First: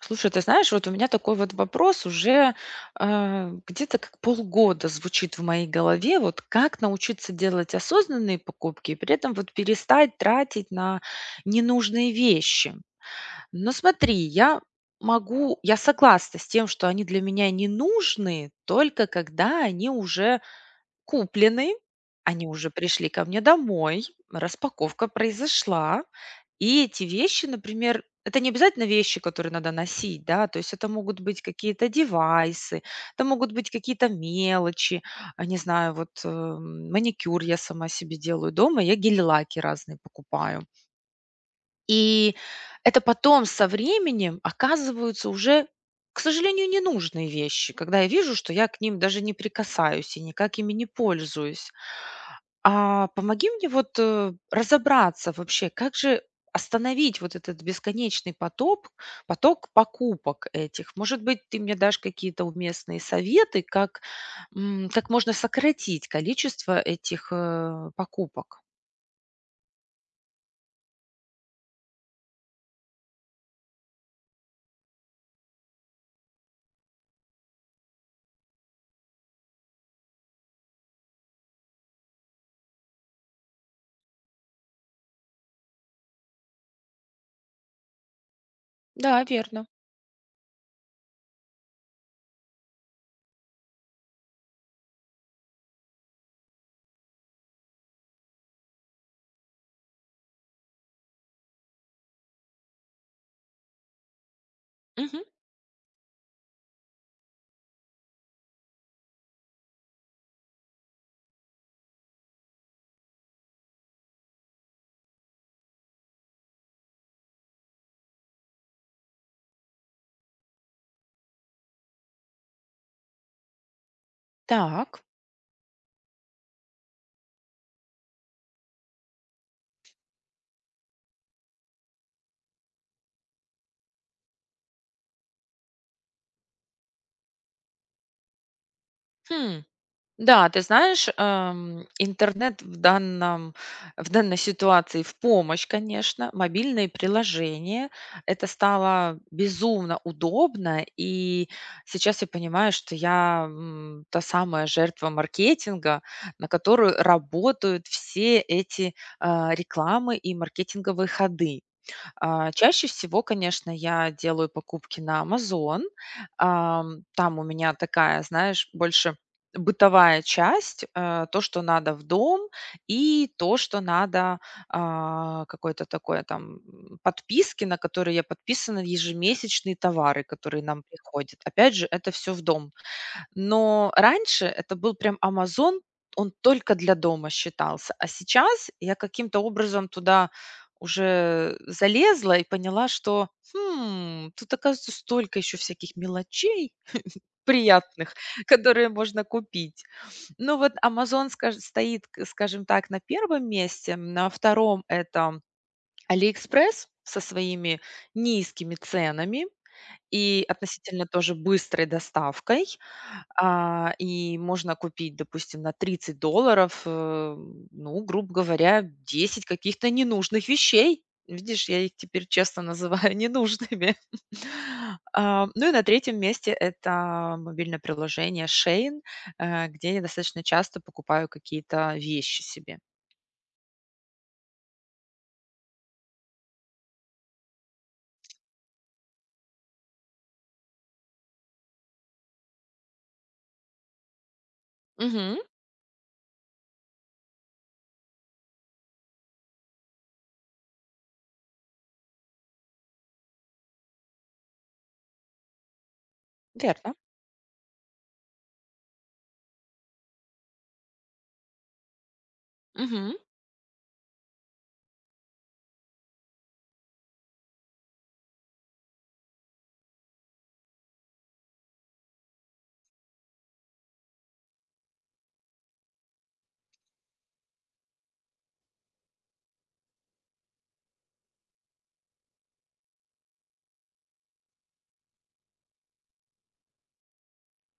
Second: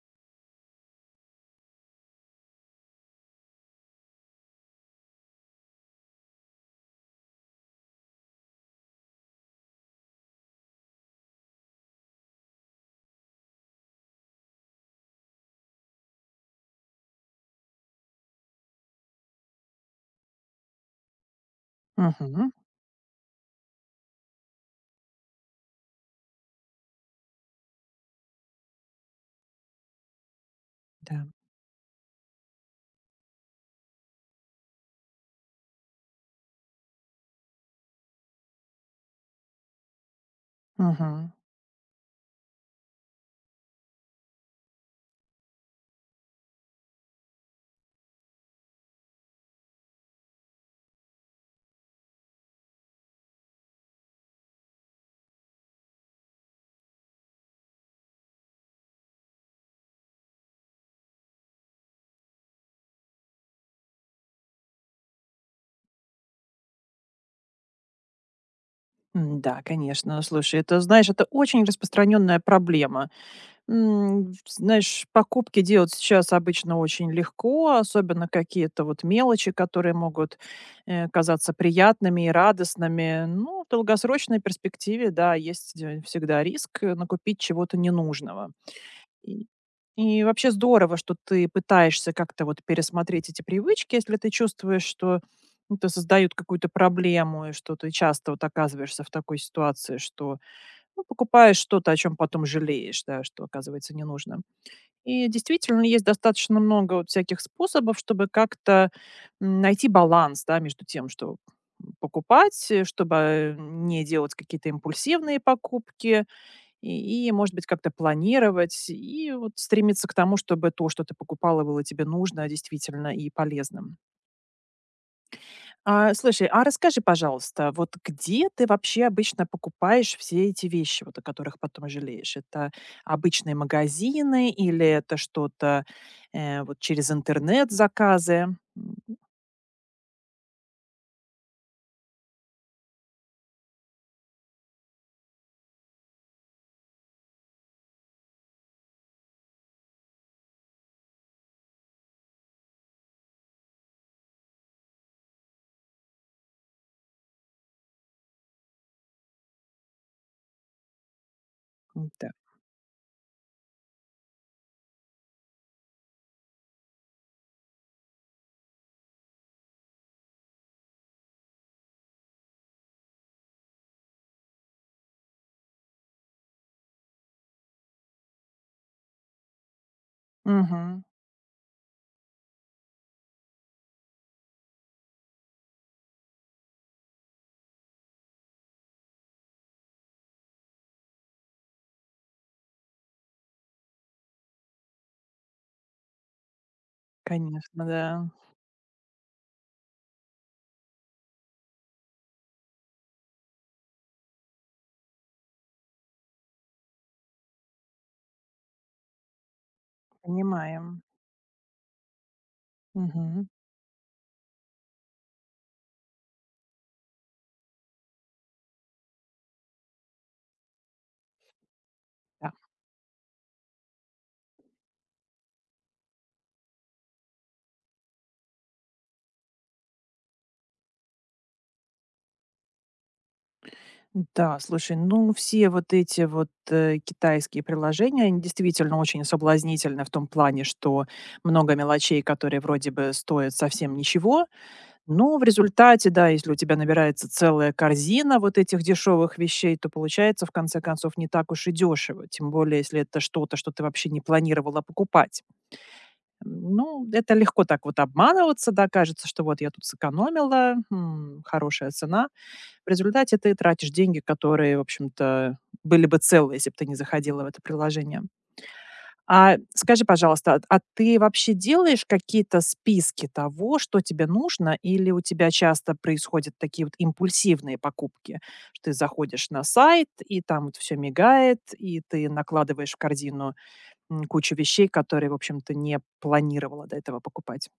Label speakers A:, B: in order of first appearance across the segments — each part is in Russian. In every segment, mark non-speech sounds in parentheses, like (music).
A: Слушай, ты знаешь, вот у меня такой вот вопрос уже где-то как полгода звучит в моей голове, вот как научиться делать осознанные покупки и при этом вот перестать тратить на ненужные вещи. Но смотри, я могу, я согласна с тем, что они для меня не нужны, только когда они уже куплены, они
B: Мгм.
A: уже пришли ко мне домой, распаковка произошла. И эти вещи, например, это не обязательно вещи, которые надо носить, да, то есть это могут
B: Да.
A: быть какие-то девайсы, это могут быть какие-то мелочи, а, не знаю, вот маникюр я сама себе делаю дома, я гель-лаки разные покупаю.
B: Мгм.
A: И это потом со временем оказываются уже, к сожалению, ненужные вещи, когда я вижу, что я к ним даже не прикасаюсь и никак ими не пользуюсь. А помоги мне вот, разобраться вообще, как же остановить вот этот бесконечный поток покупок этих? Может быть, ты мне дашь какие-то уместные советы, как, м, как можно сократить количество этих, покупок?
B: М-да, конечно. Слушай, это, знаешь, это очень распространенная проблема. Знаешь, покупки делать сейчас обычно очень легко, особенно какие-то вот мелочи, которые могут казаться приятными и радостными. Ну, в долгосрочной перспективе, да, есть всегда риск накупить чего-то ненужного.
A: Да,
B: И
A: верно.
B: и вообще здорово, что ты пытаешься как-то вот пересмотреть эти привычки, если ты чувствуешь, что ну, это создают какую-то проблему, и что ты часто вот оказываешься в такой ситуации, что ну, покупаешь что-то, о чем потом жалеешь, да, что оказывается не нужно.
A: Мгм.
B: И действительно есть достаточно много вот всяких способов, чтобы как-то найти баланс, да, между тем, что покупать, чтобы не делать какие-то импульсивные покупки, и, может быть, как-то планировать, и вот стремиться к тому, чтобы то, что ты покупала, было тебе нужно действительно и полезным.
A: Так.
B: А, слушай, а расскажи, пожалуйста, вот где ты вообще обычно покупаешь все эти вещи, вот, о которых потом жалеешь? Это обычные магазины или это что-то вот через интернет заказы? М,
A: Хм. Да, ты знаешь, интернет в данной ситуации в помощь, конечно. Мобильные приложения. Это стало безумно удобно. И сейчас я понимаю, что я м, та самая жертва маркетинга, на которую работают все эти а, рекламы и маркетинговые ходы.
B: да.
A: А, чаще всего, конечно, я делаю покупки на Amazon. Ам, там у меня такая, знаешь, больше бытовая часть, то, что надо в дом, и то, что надо, а, какой-то такой там, м, подписки, на которые я подписана, ежемесячные товары, которые нам
B: Мгм.
A: приходят. Опять же, это все в дом. Но раньше это был прям «Амазон», он только для дома считался. А сейчас я каким-то образом туда уже залезла и поняла, что, хм, тут, оказывается, столько еще всяких мелочей
B: Конечно,
A: приятных,
B: да.
A: (laughs) которые можно купить. Ну вот Amazon скаж стоит, к скажем так, на первом месте, на втором это AliExpress со своими низкими ценами. И
B: Понимаем.
A: относительно тоже быстрой доставкой.
B: Мгм.
A: А, и можно купить, допустим, на $30, ну, грубо говоря, 10 каких-то ненужных вещей. Видишь, я их теперь
B: Да.
A: честно называю (laughs) ненужными. (laughs) А, ну и на третьем месте это мобильное приложение Shein, где я достаточно часто покупаю какие-то вещи себе.
B: Да, слушай, ну все вот эти вот китайские приложения, они действительно очень соблазнительны в том плане, что много мелочей, которые вроде бы стоят совсем ничего, но
A: Мгм.
B: в результате, да, если у тебя набирается целая корзина вот этих дешевых вещей, то получается в конце концов не так уж и дешево, тем более если это что-то, что ты вообще не планировала покупать.
A: Верно.
B: Ну, это легко так вот обманываться, да, кажется, что вот я тут сэкономила, хорошая цена. В результате ты тратишь деньги, которые, в общем-то, были бы целые, если бы ты не заходила в это приложение. А скажи, пожалуйста, а ты вообще делаешь какие-то списки того, что тебе нужно, или у тебя часто происходят такие вот импульсивные покупки? Что ты заходишь на сайт, и там вот все мигает, и ты накладываешь в корзину кучу вещей, которые, в общем-то, не планировала до этого покупать.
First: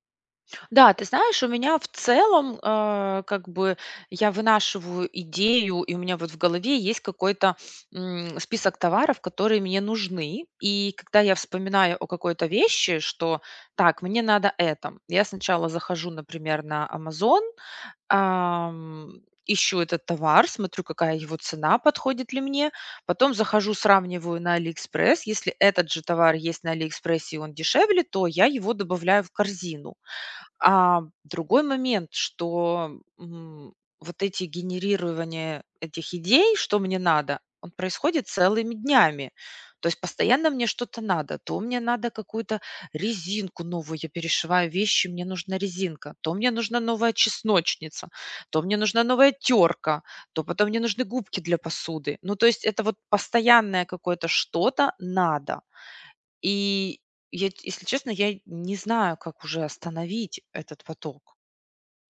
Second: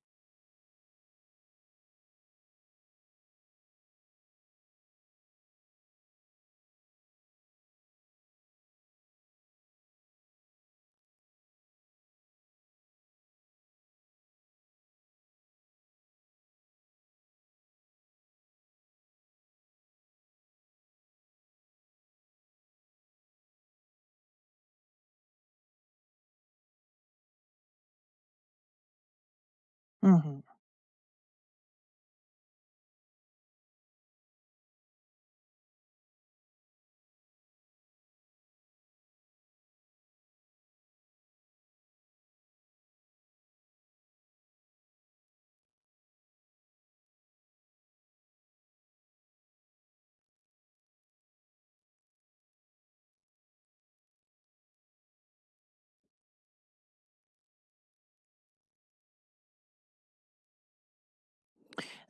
A: Да, ты знаешь, у меня в целом, как бы я вынашиваю идею, и у меня вот в голове есть какой-то м, список товаров, которые мне нужны. И когда я вспоминаю о какой-то вещи, что так, мне надо это, я сначала захожу, например, на Amazon, ам, ищу этот товар, смотрю, какая его цена, подходит ли мне. Потом захожу, сравниваю на AliExpress. Если этот же товар есть на AliExpress и он дешевле, то я его добавляю в корзину.
B: Мгм.
A: А другой момент, что, м, вот эти генерирование этих идей, что мне надо, он происходит целыми днями. То есть постоянно мне что-то надо. То мне надо какую-то резинку новую, я перешиваю вещи, мне нужна резинка. То мне нужна новая чесночница, то мне нужна новая терка, то потом мне нужны губки для посуды. Ну, то есть это вот постоянное какое-то что-то надо. И я, т если честно, я не знаю, как уже остановить этот поток.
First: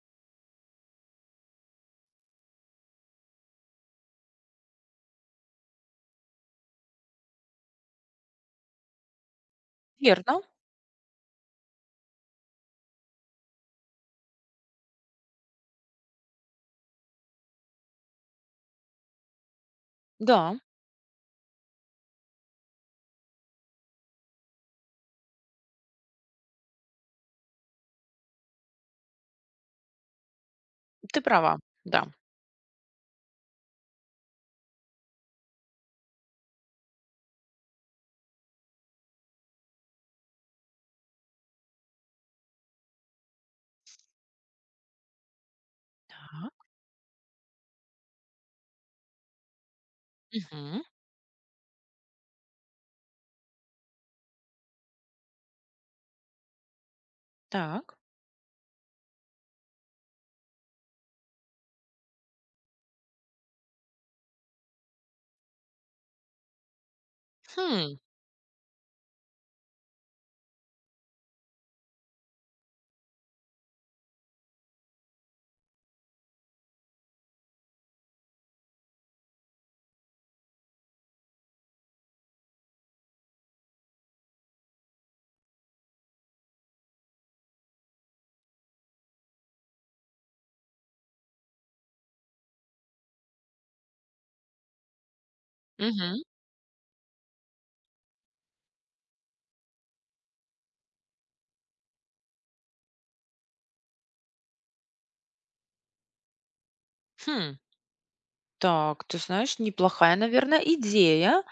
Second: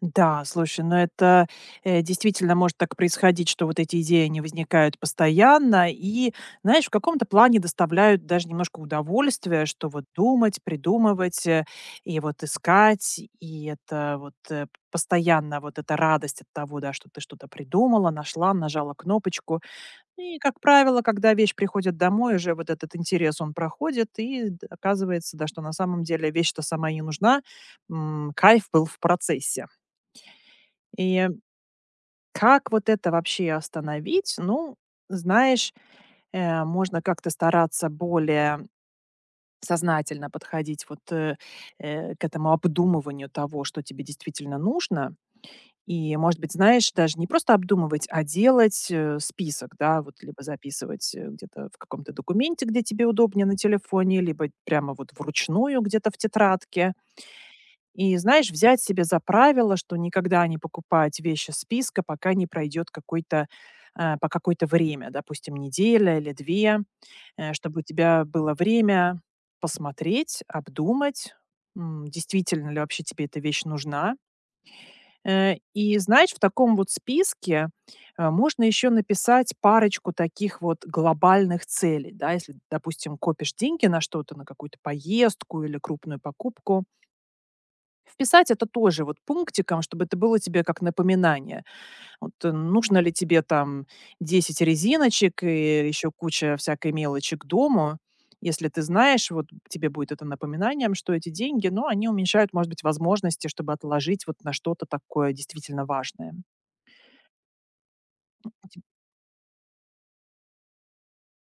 B: Да, слушай, но это, действительно может так происходить, что вот эти идеи, они возникают постоянно и, знаешь, в каком-то плане доставляют даже немножко удовольствия, что вот
A: Верно,
B: думать, придумывать, и вот искать, и это вот, постоянно вот эта радость от того, да, что ты что-то придумала, нашла, нажала кнопочку. И,
A: да,
B: как правило, когда вещь приходит домой, уже вот этот интерес, он проходит, и оказывается, да, что на самом деле вещь-то сама и не нужна, кайф был в процессе. И
A: ты права, да.
B: как вот это вообще остановить? Ну, знаешь, можно как-то стараться более сознательно подходить вот к этому обдумыванию того, что тебе действительно нужно. И, может быть,
A: Так.
B: знаешь, даже не просто обдумывать, а делать, список, да, вот либо
A: Мгм.
B: записывать, где-то в каком-то документе, где тебе удобнее на телефоне, либо прямо вот вручную где-то в тетрадке.
A: Так.
B: И, знаешь, взять себе за правило, что никогда не покупать вещи из списка, пока не пройдет какой-то, по какое-то время, допустим, неделя или 2, чтобы у
A: Хм.
B: тебя было время посмотреть, обдумать, действительно ли вообще тебе эта вещь нужна. И знаешь, в таком вот списке, можно еще написать парочку таких вот глобальных целей, да. Если, допустим, копишь деньги на что-то, на какую-то поездку или крупную покупку, вписать это тоже вот пунктиком, чтобы это было тебе как напоминание. Вот, нужно ли тебе там 10 резиночек и еще
A: Мгм.
B: куча всякой мелочи к дому? Если ты знаешь, вот тебе будет это напоминанием, что эти деньги, ну, они уменьшают, может быть, возможности, чтобы отложить вот на что-то такое действительно важное.
A: Хм. Так, ты знаешь, неплохая, наверное, идея.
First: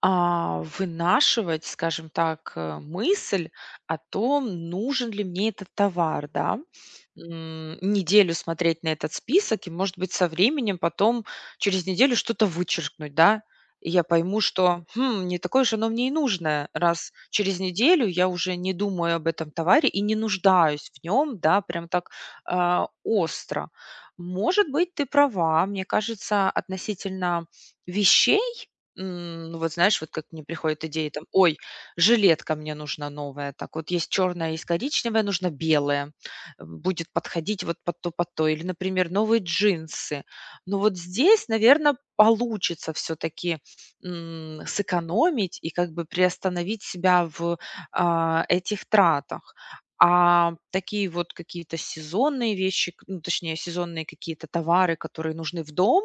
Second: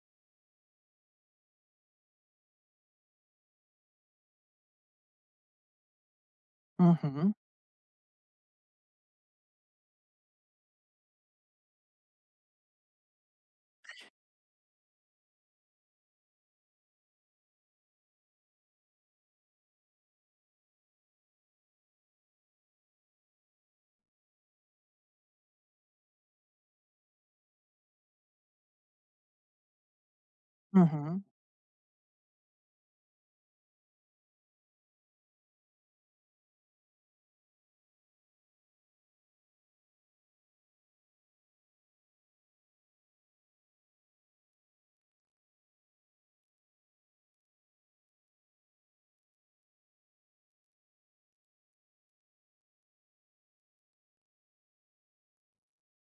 A: А, вынашивать, скажем так, мысль о том, нужен ли мне этот товар, да.
B: Мгм.
A: М, неделю смотреть на этот список и, может быть, со временем потом через неделю что-то вычеркнуть, да. И я пойму, что, хм, не такое же, оно мне и нужное, раз через неделю я уже не думаю об этом товаре и не нуждаюсь в нем, да, прям так остро. Может быть, ты права, мне кажется, относительно вещей, М, ну, вот знаешь, вот как мне приходят идеи там:
B: Мгм.
A: «Ой, жилетка мне нужна новая». Так вот есть черная, есть коричневая, нужна белая. Будет подходить вот под то, под то. Или, например, новые джинсы. Но вот здесь, наверное, получится все таки сэкономить и как бы приостановить себя в, этих тратах. А такие вот какие-то сезонные вещи, к ну, точнее, сезонные какие-то товары, которые нужны в дом,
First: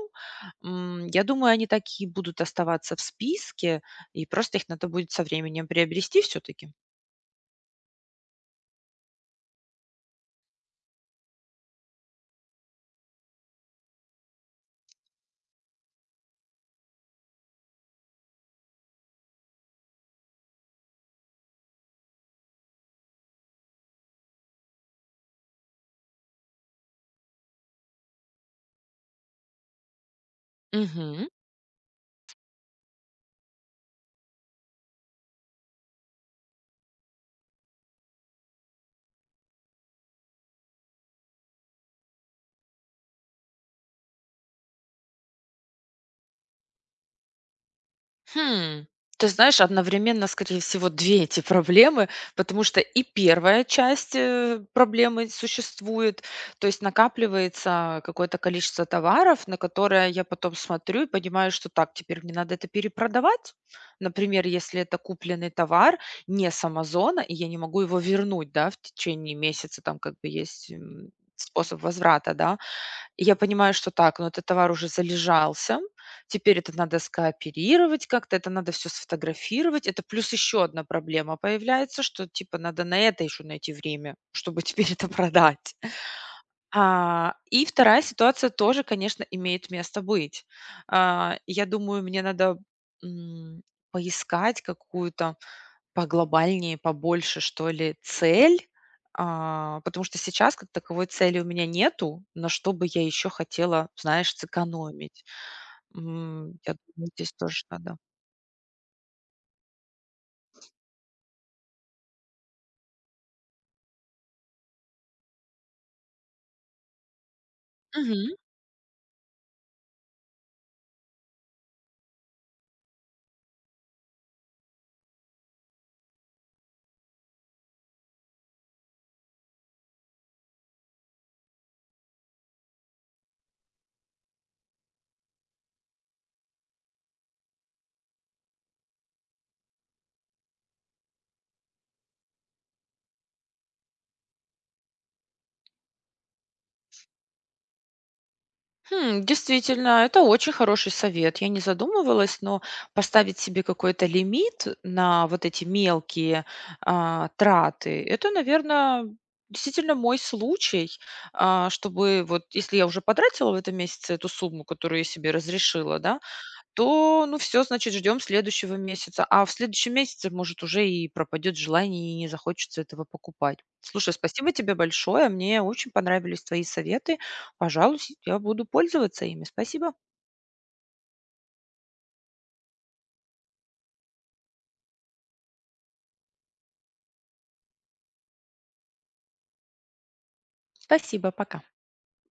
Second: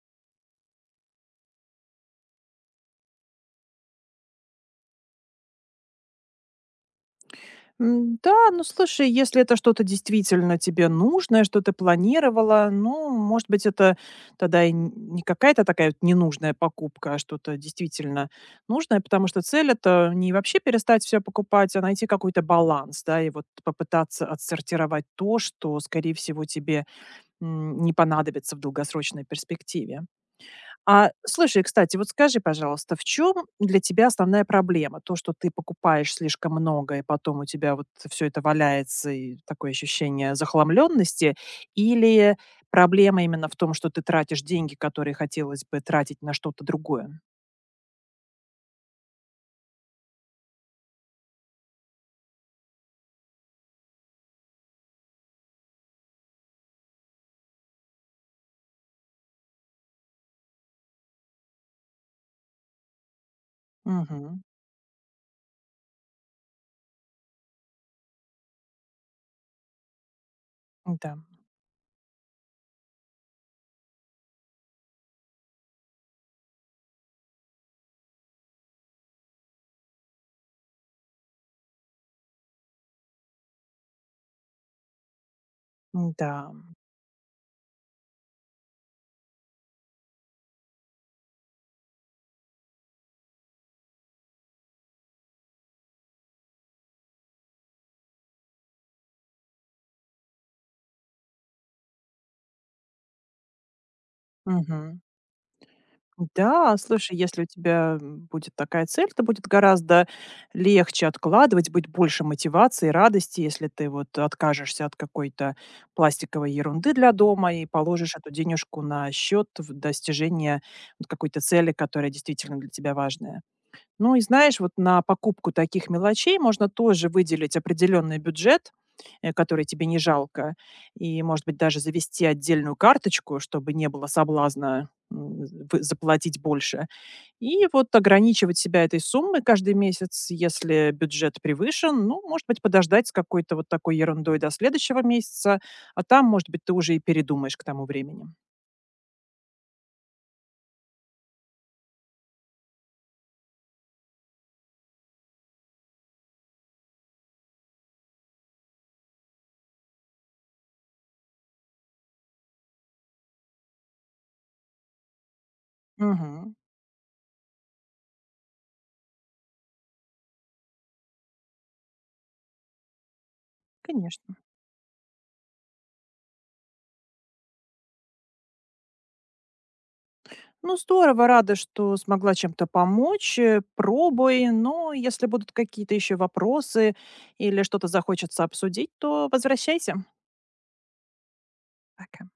A: М, я думаю, они такие будут оставаться в списке, и просто их надо будет со временем приобрести все таки.
B: М, да, ну слушай, если это что-то действительно тебе нужное, что ты планировала, ну, может быть, это тогда и не какая-то такая вот ненужная покупка, а что-то действительно нужное, потому что цель это не вообще перестать все покупать, а найти какой-то баланс, да, и вот попытаться отсортировать то, что, скорее всего, тебе не понадобится в долгосрочной перспективе. А,
A: Мгм.
B: слушай, кстати, вот скажи, пожалуйста, в чем для тебя основная проблема? То, что ты покупаешь слишком много, и потом у тебя вот все это валяется, и такое ощущение захламленности? Или проблема именно в том, что ты тратишь деньги, которые хотелось бы тратить на что-то другое?
A: Хм, ты знаешь, одновременно, скорее всего, 2 эти проблемы, потому что и первая часть, проблемы существует, то есть накапливается какое-то количество товаров, на которое я потом смотрю и понимаю, что так, теперь мне надо это перепродавать.
B: Мгм.
A: Например, если это купленный товар не с «Амазона», и я не могу его вернуть, да, в течение месяца, там как бы есть, м,
B: Да,
A: способ возврата, да. Я понимаю, что так, но этот товар уже залежался. Теперь это надо скооперировать как-то, это надо все сфотографировать. Это плюс еще одна проблема появляется, что типа надо на это еще найти время, чтобы (laughs) теперь это продать.
B: да,
A: А, и вторая ситуация тоже, конечно, имеет место быть. А, я думаю, мне надо, м, поискать какую-то поглобальнее, побольше, что ли, цель, потому что сейчас как таковой цели у меня нету, на что бы я еще хотела, знаешь, сэкономить. М, я
B: да,
A: думаю,
B: слушай,
A: здесь
B: если у
A: тоже
B: тебя
A: надо.
B: будет такая цель, то будет гораздо легче откладывать, будет больше мотивации, радости, если ты вот откажешься от какой-то пластиковой ерунды для дома и положишь эту
A: Мгм.
B: денежку на счет в достижение вот какой-то цели, которая действительно для тебя важная. Ну и знаешь, вот на покупку таких мелочей можно тоже выделить определенный бюджет, который тебе не жалко, и, может быть, даже завести отдельную карточку, чтобы не было соблазна заплатить больше. И вот ограничивать себя этой суммой каждый месяц, если бюджет превышен, ну, может быть, подождать с какой-то вот такой ерундой до следующего месяца, а там, может быть, ты уже и передумаешь к тому времени.
A: Хм, действительно, это очень хороший совет. Я не задумывалась, но поставить себе какой-то лимит на вот эти мелкие, траты- это, наверное, действительно мой случай, чтобы вот если я уже потратила в этом месяце эту сумму, которую я себе разрешила, да,
B: Мгм.
A: то, ну, все, значит, ждем следующего месяца. А в следующем месяце, может, уже и пропадет желание, и не захочется этого покупать. Слушай,
B: Конечно.
A: спасибо тебе большое. Мне очень понравились твои советы. Пожалуйста, я буду пользоваться ими. Спасибо.
B: Ну, здорово, рада, что смогла чем-то помочь. Пробуй, но если будут какие-то еще вопросы или что-то захочется обсудить, то возвращайся.
A: Спасибо, пока.
B: Пока.